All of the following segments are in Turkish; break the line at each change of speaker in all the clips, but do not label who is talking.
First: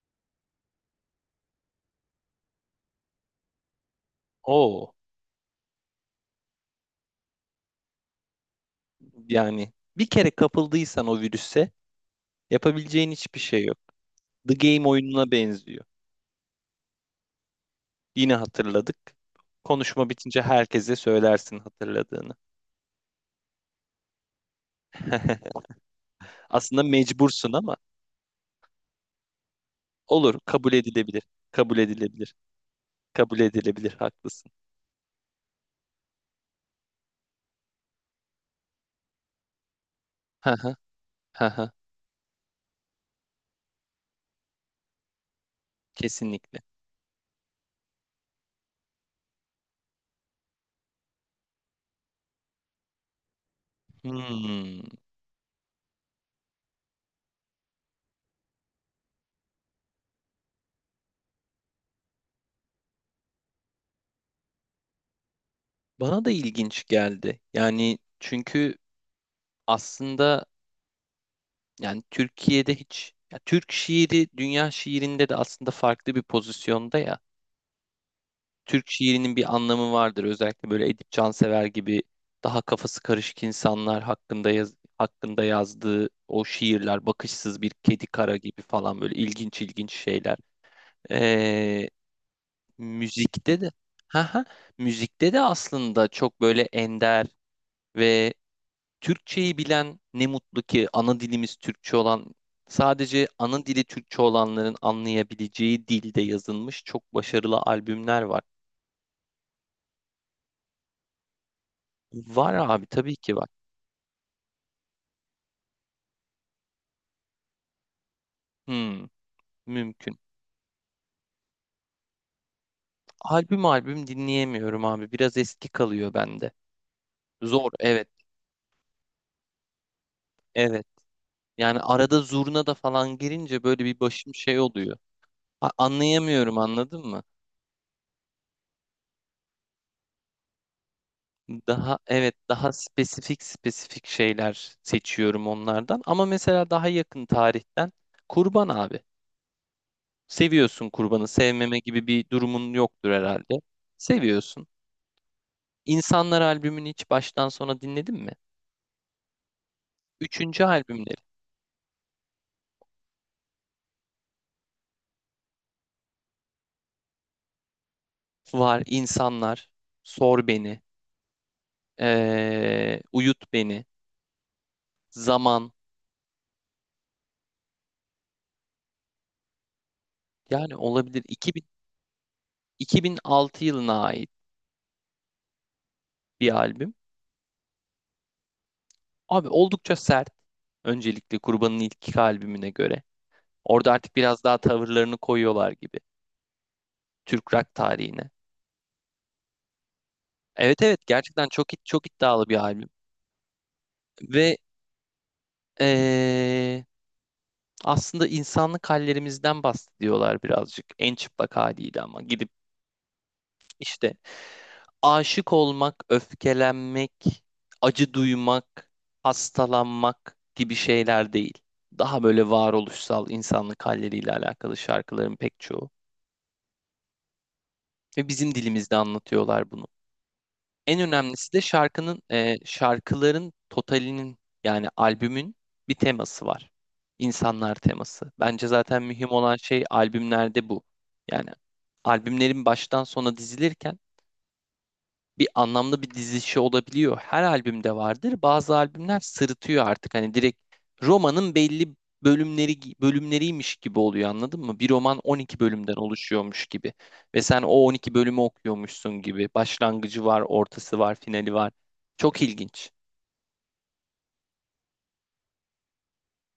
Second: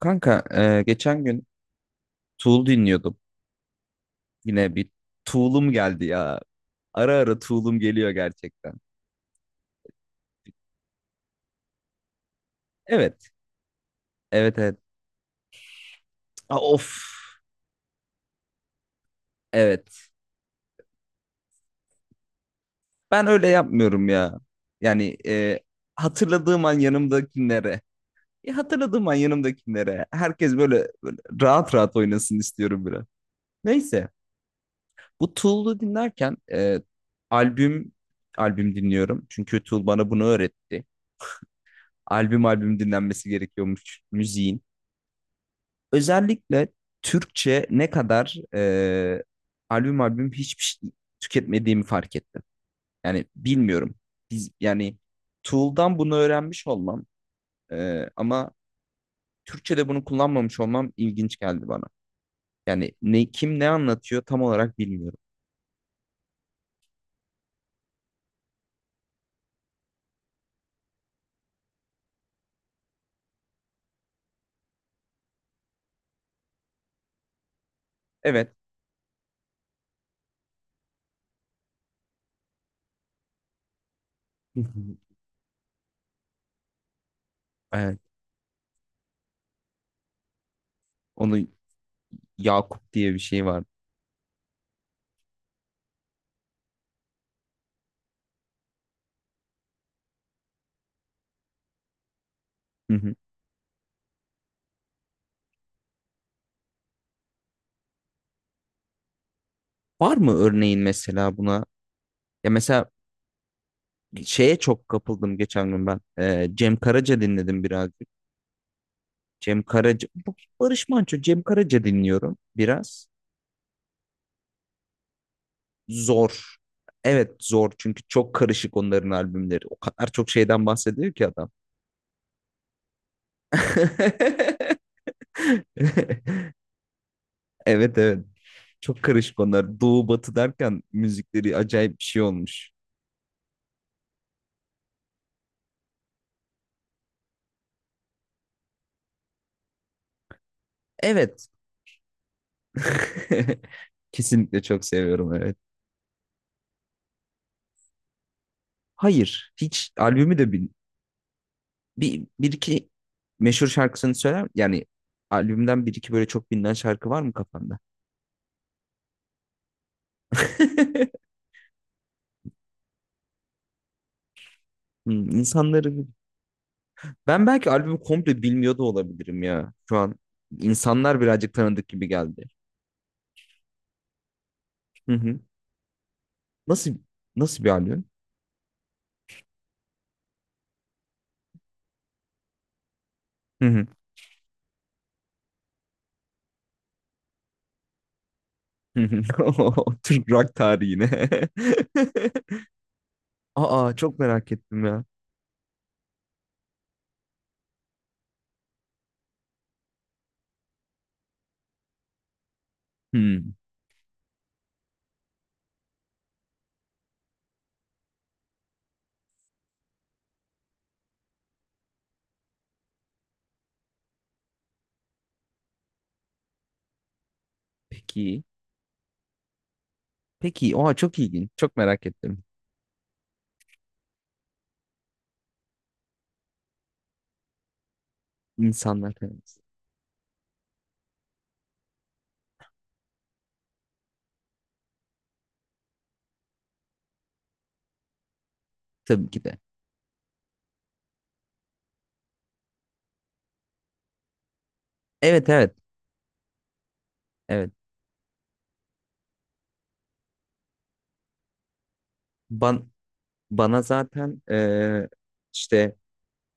Kanka, geçen gün Tool dinliyordum. Yine bir
O
Tool'um geldi ya. Ara ara Tool'um geliyor gerçekten.
yani bir kere kapıldıysan o virüse yapabileceğin
Evet.
hiçbir şey yok. The
Evet, evet.
Game oyununa benziyor.
Aa, of.
Yine hatırladık. Konuşma
Evet.
bitince herkese söylersin hatırladığını.
Ben öyle yapmıyorum ya. Yani hatırladığım an
Aslında mecbursun ama
yanımdakilere. Ya, hatırladığım an yanımdakilere.
olur,
Herkes
kabul
böyle, böyle
edilebilir.
rahat
Kabul
rahat
edilebilir.
oynasın istiyorum biraz.
Kabul edilebilir,
Neyse.
haklısın.
Bu Tool'u dinlerken albüm albüm dinliyorum. Çünkü Tool bana bunu
Haha,
öğretti.
haha,
Albüm albüm dinlenmesi gerekiyormuş müziğin.
kesinlikle.
Özellikle Türkçe ne kadar albüm albüm hiçbir şey tüketmediğimi fark ettim. Yani bilmiyorum. Biz,
Hmm.
yani Tool'dan bunu öğrenmiş olmam, ama Türkçe'de bunu kullanmamış olmam ilginç geldi bana. Yani ne kim ne anlatıyor tam olarak bilmiyorum.
Bana da ilginç geldi. Yani çünkü aslında, yani Türkiye'de hiç ya, Türk şiiri dünya şiirinde de aslında farklı bir pozisyonda ya.
Evet.
Türk şiirinin bir anlamı vardır. Özellikle böyle Edip Cansever gibi daha kafası karışık insanlar hakkında hakkında yazdığı o şiirler, bakışsız bir
Evet.
kedi kara gibi falan, böyle ilginç ilginç şeyler.
Onu
Ee,
Yakup diye bir şey
müzikte
var.
de ha ha müzikte de aslında çok böyle ender ve Türkçeyi bilen, ne mutlu ki ana dilimiz Türkçe olan,
Hı hı.
sadece ana dili Türkçe olanların anlayabileceği dilde yazılmış çok başarılı albümler var.
Var mı örneğin mesela buna? Ya
Var
mesela
abi, tabii ki var.
şeye çok kapıldım geçen gün ben. Cem Karaca dinledim biraz.
Hmm,
Cem Karaca,
mümkün.
Barış Manço, Cem Karaca dinliyorum biraz.
Albüm albüm dinleyemiyorum abi. Biraz eski kalıyor bende.
Zor. Evet, zor
Zor,
çünkü
evet
çok karışık onların albümleri. O kadar çok şeyden
evet.
bahsediyor ki adam.
Yani arada zurna da falan girince böyle bir başım şey oluyor. Anlayamıyorum, anladın mı?
Evet, evet. Çok karışık onlar. Doğu batı derken müzikleri acayip
Daha
bir şey
evet,
olmuş.
daha spesifik spesifik şeyler seçiyorum onlardan. Ama mesela daha yakın tarihten, kurban abi. Seviyorsun kurbanı.
Evet.
Sevmeme gibi bir durumun yoktur herhalde.
Kesinlikle
Seviyorsun.
çok seviyorum, evet.
İnsanlar albümünü hiç baştan sona dinledin mi?
Hayır. Hiç albümü de
Üçüncü albümleri
bir iki meşhur şarkısını söyler. Yani albümden bir iki böyle çok bilinen şarkı var mı kafanda?
var. İnsanlar, Sor Beni, Uyut Beni, Zaman.
İnsanları ben belki albümü komple bilmiyor da olabilirim ya şu an.
Yani
İnsanlar
olabilir
birazcık
2000,
tanıdık gibi geldi.
2006 yılına ait
Hı hı.
bir
Nasıl
albüm.
nasıl bir albüm?
Abi oldukça sert. Öncelikle Kurban'ın ilk iki albümüne göre.
Hı hı.
Orada artık biraz daha tavırlarını koyuyorlar gibi Türk rock tarihine.
Hı hı. Oo, Türk rock
Evet evet,
tarihine.
gerçekten çok çok iddialı bir albüm
Aa, çok merak
ve
ettim ya.
eee, aslında insanlık hallerimizden bahsediyorlar birazcık en çıplak haliyle, ama gidip
Hmm,
işte aşık olmak, öfkelenmek, acı duymak, hastalanmak gibi şeyler değil. Daha böyle varoluşsal insanlık halleriyle alakalı şarkıların pek çoğu ve
peki.
bizim dilimizde anlatıyorlar bunu.
Peki. Oha,
En
çok ilginç.
önemlisi de
Çok merak ettim.
şarkıların totalinin, yani albümün bir teması var. İnsanlar teması. Bence zaten
İnsanlar
mühim olan
tanıdık.
şey albümlerde bu. Yani albümlerin baştan sona dizilirken bir anlamlı bir dizilişi olabiliyor. Her albümde vardır. Bazı albümler
Tabii ki de.
sırıtıyor artık. Hani direkt romanın belli bölümleriymiş gibi oluyor, anladın mı? Bir roman
Evet,
12
evet.
bölümden oluşuyormuş gibi. Ve sen o
Evet.
12 bölümü okuyormuşsun gibi. Başlangıcı var, ortası var, finali var. Çok
Ban
ilginç.
bana zaten işte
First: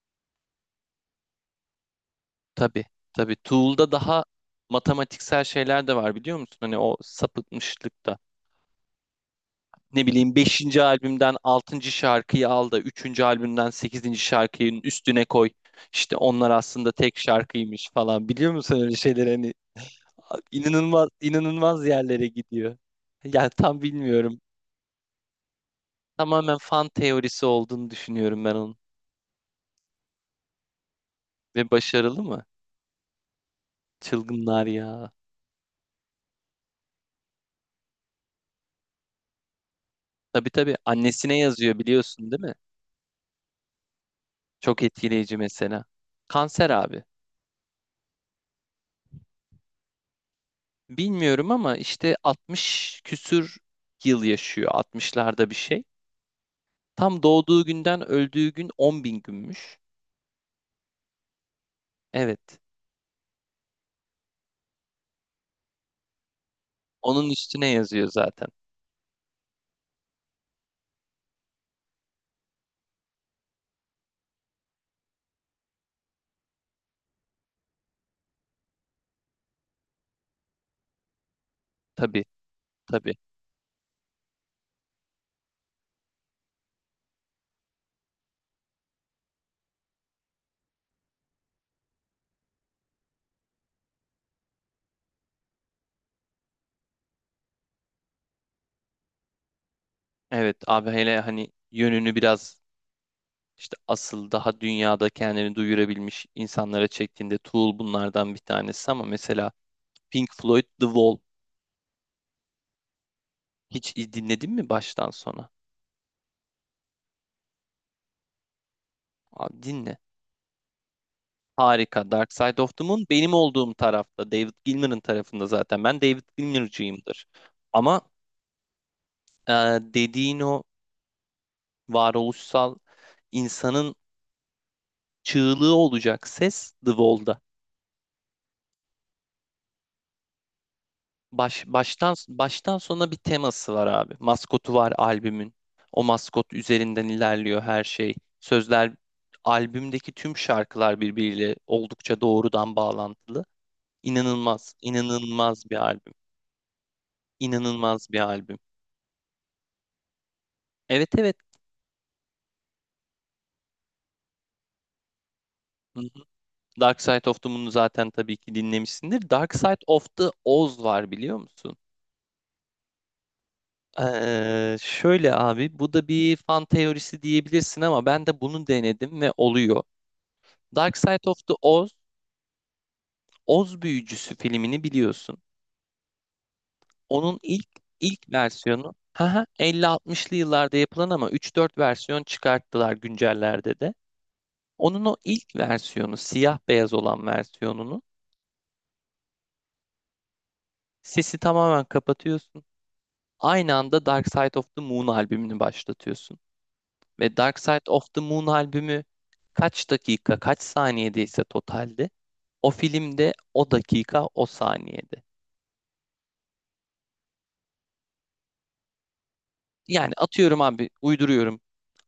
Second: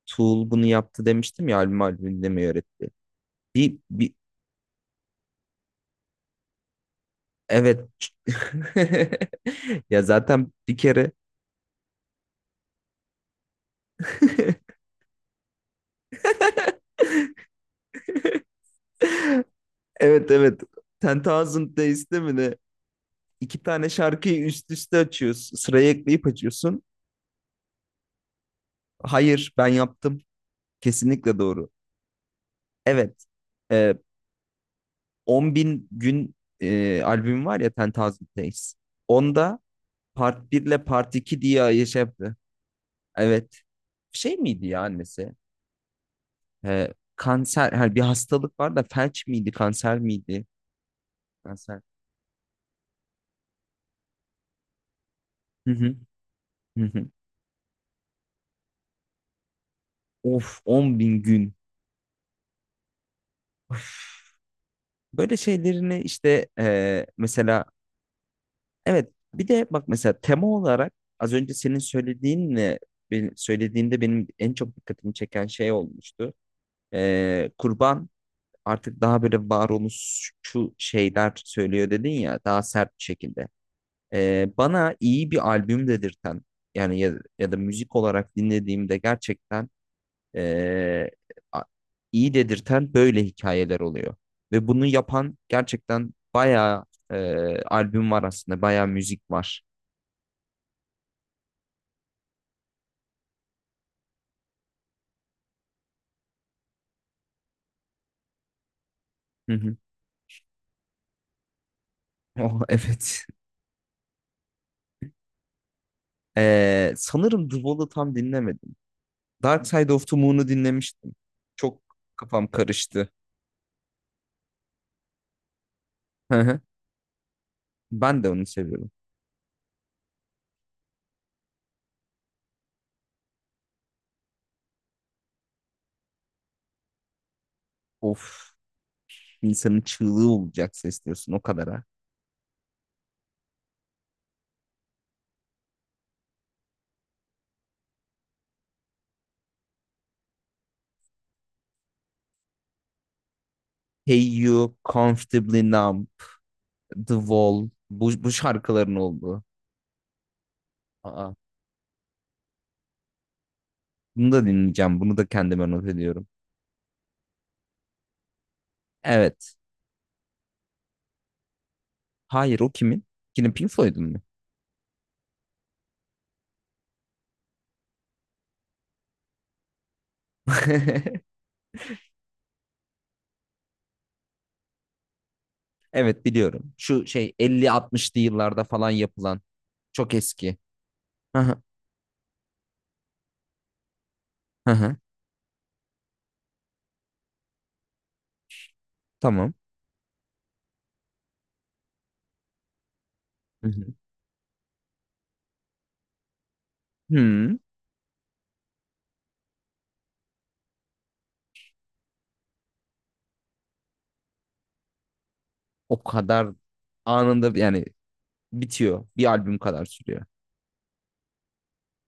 Tool bunu yaptı demiştim ya, albüm albümünde mi
Tabii,
öğretti?
tabii.
Bir,
Tool'da
bir
daha matematiksel şeyler de var, biliyor musun? Hani o
Evet.
sapıtmışlık da,
Ya,
ne bileyim,
zaten bir
beşinci
kere.
albümden altıncı şarkıyı al da 3. albümden sekizinci şarkının üstüne koy. İşte onlar aslında tek şarkıymış falan. Biliyor musun, öyle şeyleri hani
Evet, evet.
inanılmaz
Ten Thousand
inanılmaz
Days'te
yerlere
mi ne?
gidiyor. Yani
İki
tam
tane
bilmiyorum.
şarkıyı üst üste açıyorsun. Sıraya ekleyip
Tamamen
açıyorsun.
fan teorisi olduğunu düşünüyorum ben onun.
Hayır, ben yaptım. Kesinlikle doğru.
Ve başarılı mı?
Evet. Ee,
Çılgınlar ya.
10 bin gün albüm var ya, Ten Thousand Days. Onda
Tabii
Part 1
tabii,
ile Part
annesine
2 diye
yazıyor,
şey
biliyorsun
yaptı.
değil mi?
Evet. Şey miydi ya
Çok
annesi?
etkileyici mesela. Kanser abi.
Kanser, her bir hastalık var da felç miydi, kanser miydi?
Bilmiyorum ama
Kanser.
işte 60 küsür yıl yaşıyor. Altmışlarda bir
Hı
şey.
hı. Hı hı.
Tam doğduğu günden öldüğü gün 10 bin günmüş.
Of, 10 bin gün.
Evet.
Böyle şeylerini işte
Onun
mesela.
üstüne yazıyor zaten.
Evet, bir de bak mesela, tema olarak az önce senin söylediğinle söylediğinde benim en çok dikkatimi çeken şey olmuştu. Kurban artık daha böyle varoluşçu şeyler söylüyor dedin
Tabii
ya, daha sert bir
tabii.
şekilde. Bana iyi bir albüm dedirten, yani ya, ya da müzik olarak dinlediğimde gerçekten e, a- iyi dedirten böyle hikayeler oluyor. Ve bunu yapan gerçekten bayağı albüm var aslında, bayağı müzik var.
Evet abi, hele hani yönünü biraz işte asıl daha dünyada kendini duyurabilmiş insanlara çektiğinde, Tool bunlardan bir tanesi ama mesela
Hı hı.
Pink Floyd The Wall
Oh, evet.
hiç dinledin mi baştan sona?
Sanırım The Wall'ı tam dinlemedim.
Abi
Dark Side
dinle.
of the Moon'u dinlemiştim. Çok
Harika. Dark
kafam
Side of the Moon
karıştı.
benim olduğum tarafta. David Gilmour'un tarafında zaten. Ben David
Hı hı.
Gilmour'cuyumdur. Ama
Ben de onu seviyorum.
e, dediğin o varoluşsal insanın çığlığı olacak ses The Wall'da.
Of, insanın çığlığı olacak ses diyorsun o
Baş,
kadar ha.
baştan baştan sona bir teması var abi. Maskotu var albümün. O maskot üzerinden ilerliyor her şey. Sözler, albümdeki tüm şarkılar birbiriyle oldukça doğrudan bağlantılı.
Hey You,
İnanılmaz,
Comfortably
inanılmaz bir
Numb,
albüm.
The Wall,
İnanılmaz
bu,
bir
bu
albüm.
şarkıların olduğu.
Evet
Aa,
evet.
bunu da dinleyeceğim. Bunu da kendime not
Hı hı.
ediyorum.
Dark Side of the Moon'u zaten tabii ki dinlemişsindir.
Evet.
Dark Side of the Oz var, biliyor musun?
Hayır, o kimin? Yine Pink Floyd'un mu?
Şöyle abi, bu da bir fan teorisi diyebilirsin ama ben de bunu denedim ve oluyor. Dark Side of the Oz, Oz Büyücüsü filmini biliyorsun.
Evet, biliyorum. Şu şey
Onun ilk
elli 60lı
ilk
yıllarda falan
versiyonu,
yapılan. Çok
50-60'lı
eski.
yıllarda yapılan ama
Hı hı,
3-4 versiyon çıkarttılar güncellerde de.
hı hı.
Onun o ilk versiyonu, siyah beyaz olan versiyonunu,
Tamam.
sesi tamamen kapatıyorsun.
Hı
Aynı
hı.
anda Dark Side of the Moon albümünü başlatıyorsun. Ve
Hmm,
Dark Side of the Moon albümü kaç dakika, kaç saniyedeyse totalde, o filmde o dakika, o saniyede.
O kadar anında yani bitiyor. Bir albüm kadar
Yani
sürüyor.
atıyorum abi, uyduruyorum.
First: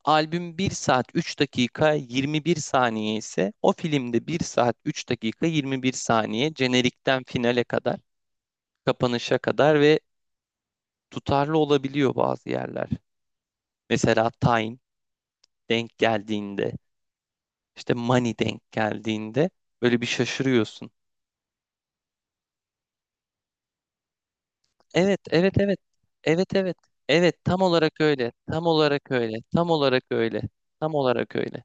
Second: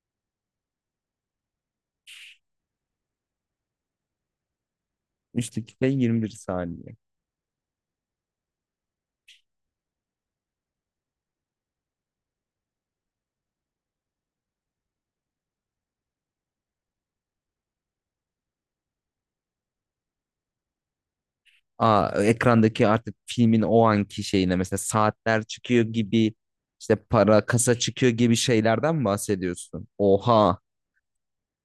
Albüm 1 saat 3 dakika 21 saniye ise, o filmde 1 saat 3 dakika
3 dakika
21
21
saniye
saniye.
jenerikten finale kadar, kapanışa kadar. Ve tutarlı olabiliyor bazı yerler. Mesela Time denk geldiğinde, işte Money denk geldiğinde böyle bir şaşırıyorsun.
Aa, ekrandaki artık filmin o anki şeyine mesela
Evet,
saatler
evet, evet.
çıkıyor gibi,
Evet, evet.
işte
Evet,
para
tam
kasa
olarak
çıkıyor
öyle.
gibi
Tam
şeylerden mi
olarak öyle. Tam
bahsediyorsun?
olarak öyle.
Oha.
Tam olarak öyle.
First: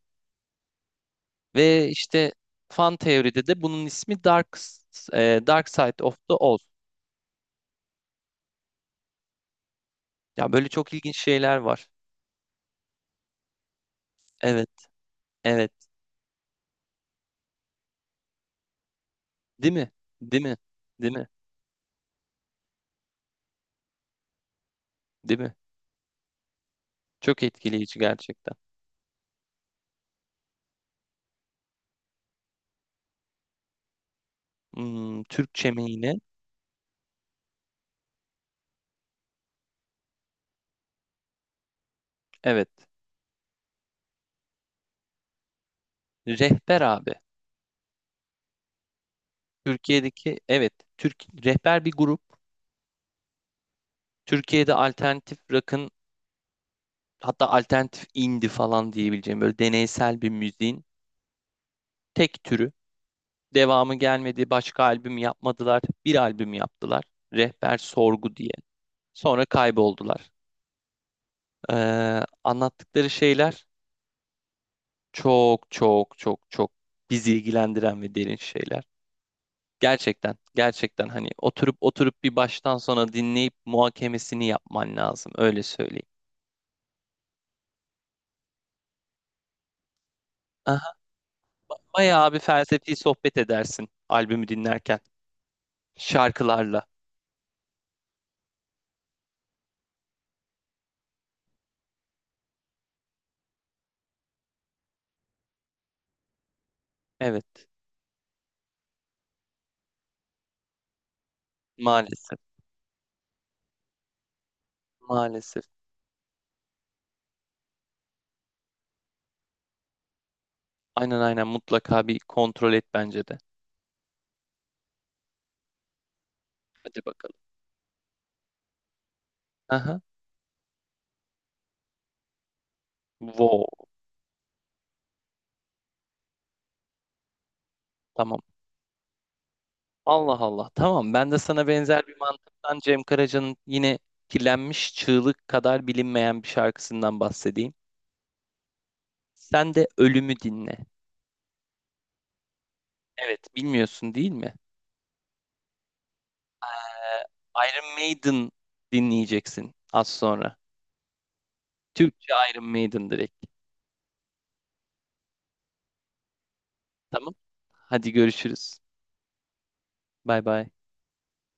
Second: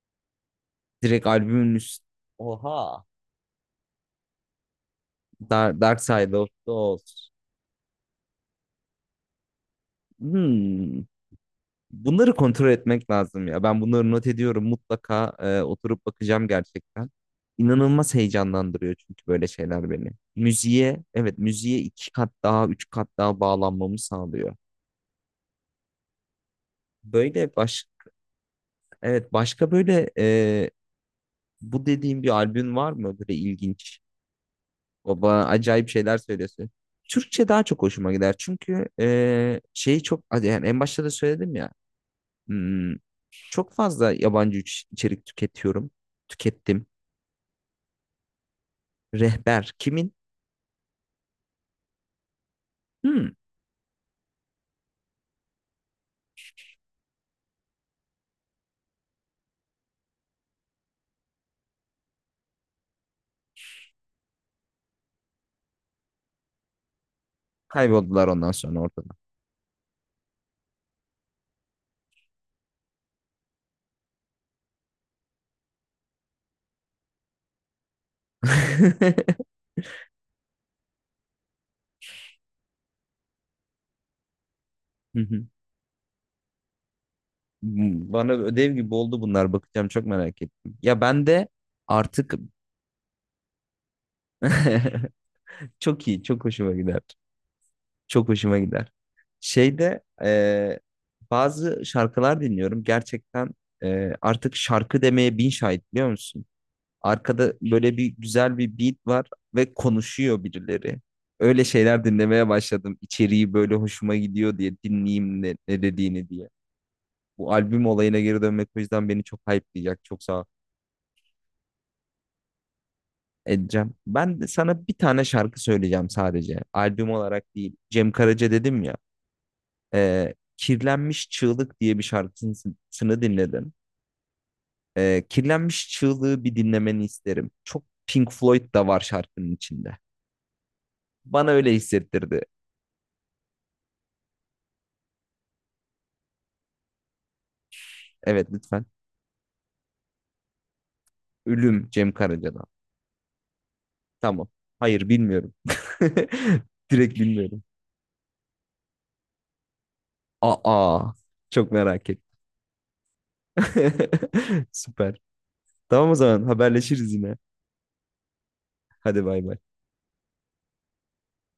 Direkt albümün
Ve
üst.
işte fan
Oha.
teoride de bunun ismi Dark
Dark,
Side
Dark
of
Side
the
of
Oz.
the Oz.
Ya böyle çok
Hmm.
ilginç şeyler var.
Bunları kontrol etmek lazım ya. Ben bunları not ediyorum.
Evet,
Mutlaka
evet.
oturup bakacağım gerçekten. İnanılmaz heyecanlandırıyor çünkü böyle
Değil
şeyler
mi?
beni.
Değil mi?
Müziğe,
Değil mi?
evet, müziğe iki kat daha, üç kat daha bağlanmamı sağlıyor.
Değil mi? Çok
Böyle
etkileyici gerçekten.
evet, başka böyle bu dediğim bir albüm var mı? Böyle ilginç.
Hmm,
Baba,
Türkçe
acayip
mi yine?
şeyler söylüyorsun. Türkçe daha çok hoşuma gider. Çünkü şeyi çok hadi yani en başta da söyledim ya.
Evet.
hmm, Çok fazla yabancı içerik tüketiyorum.
Rehber
Tükettim.
abi.
Rehber kimin?
Türkiye'deki, evet. Türk, rehber bir grup.
Hmm,
Türkiye'de alternatif rock'ın, hatta alternatif indie falan diyebileceğim böyle deneysel bir müziğin tek türü. Devamı gelmedi, başka albüm yapmadılar. Bir albüm yaptılar. Rehber
Kayboldular
Sorgu diye.
ondan sonra ortada.
Sonra kayboldular. Anlattıkları şeyler çok çok çok çok bizi ilgilendiren ve derin şeyler. Gerçekten, gerçekten hani oturup oturup bir baştan sona dinleyip muhakemesini yapman
Hı
lazım.
hı.
Öyle söyleyeyim.
Bana ödev gibi oldu bunlar. Bakacağım, çok merak ettim.
Aha,
Ya ben de
bayağı
artık
bir felsefi sohbet edersin albümü dinlerken,
çok iyi, çok hoşuma
şarkılarla.
gider. Çok hoşuma gider. Şeyde bazı şarkılar dinliyorum. Gerçekten artık şarkı demeye bin şahit biliyor musun? Arkada
Evet.
böyle bir güzel bir beat var ve konuşuyor birileri. Öyle şeyler
Maalesef.
dinlemeye başladım. İçeriği böyle hoşuma gidiyor diye dinleyeyim ne,
Maalesef.
ne dediğini diye. Bu albüm olayına geri dönmek o yüzden beni çok hype'layacak. Çok sağ ol.
Aynen aynen, mutlaka bir kontrol et bence de.
Edeceğim. Ben de sana bir tane şarkı söyleyeceğim sadece.
Hadi
Albüm
bakalım.
olarak değil. Cem Karaca dedim ya.
Aha.
Kirlenmiş Çığlık diye bir şarkısını
Wow.
dinledim. Kirlenmiş Çığlığı bir dinlemeni isterim. Çok Pink
Tamam.
Floyd da var şarkının içinde.
Allah Allah. Tamam. Ben de
Bana
sana
öyle
benzer bir
hissettirdi.
mantıktan Cem Karaca'nın yine kirlenmiş çığlık kadar bilinmeyen bir şarkısından bahsedeyim.
Evet, lütfen.
Sen de ölümü dinle.
Ölüm Cem Karaca'dan.
Evet, bilmiyorsun değil
Tamam.
mi?
Hayır, bilmiyorum. Direkt
Ee,
bilmiyorum.
Iron Maiden dinleyeceksin az sonra.
Aa. Çok merak ettim.
Türkçe Iron Maiden direkt.
Süper. Tamam, o zaman haberleşiriz
Tamam.
yine.
Hadi görüşürüz.
Hadi bay bay.
Bay bay.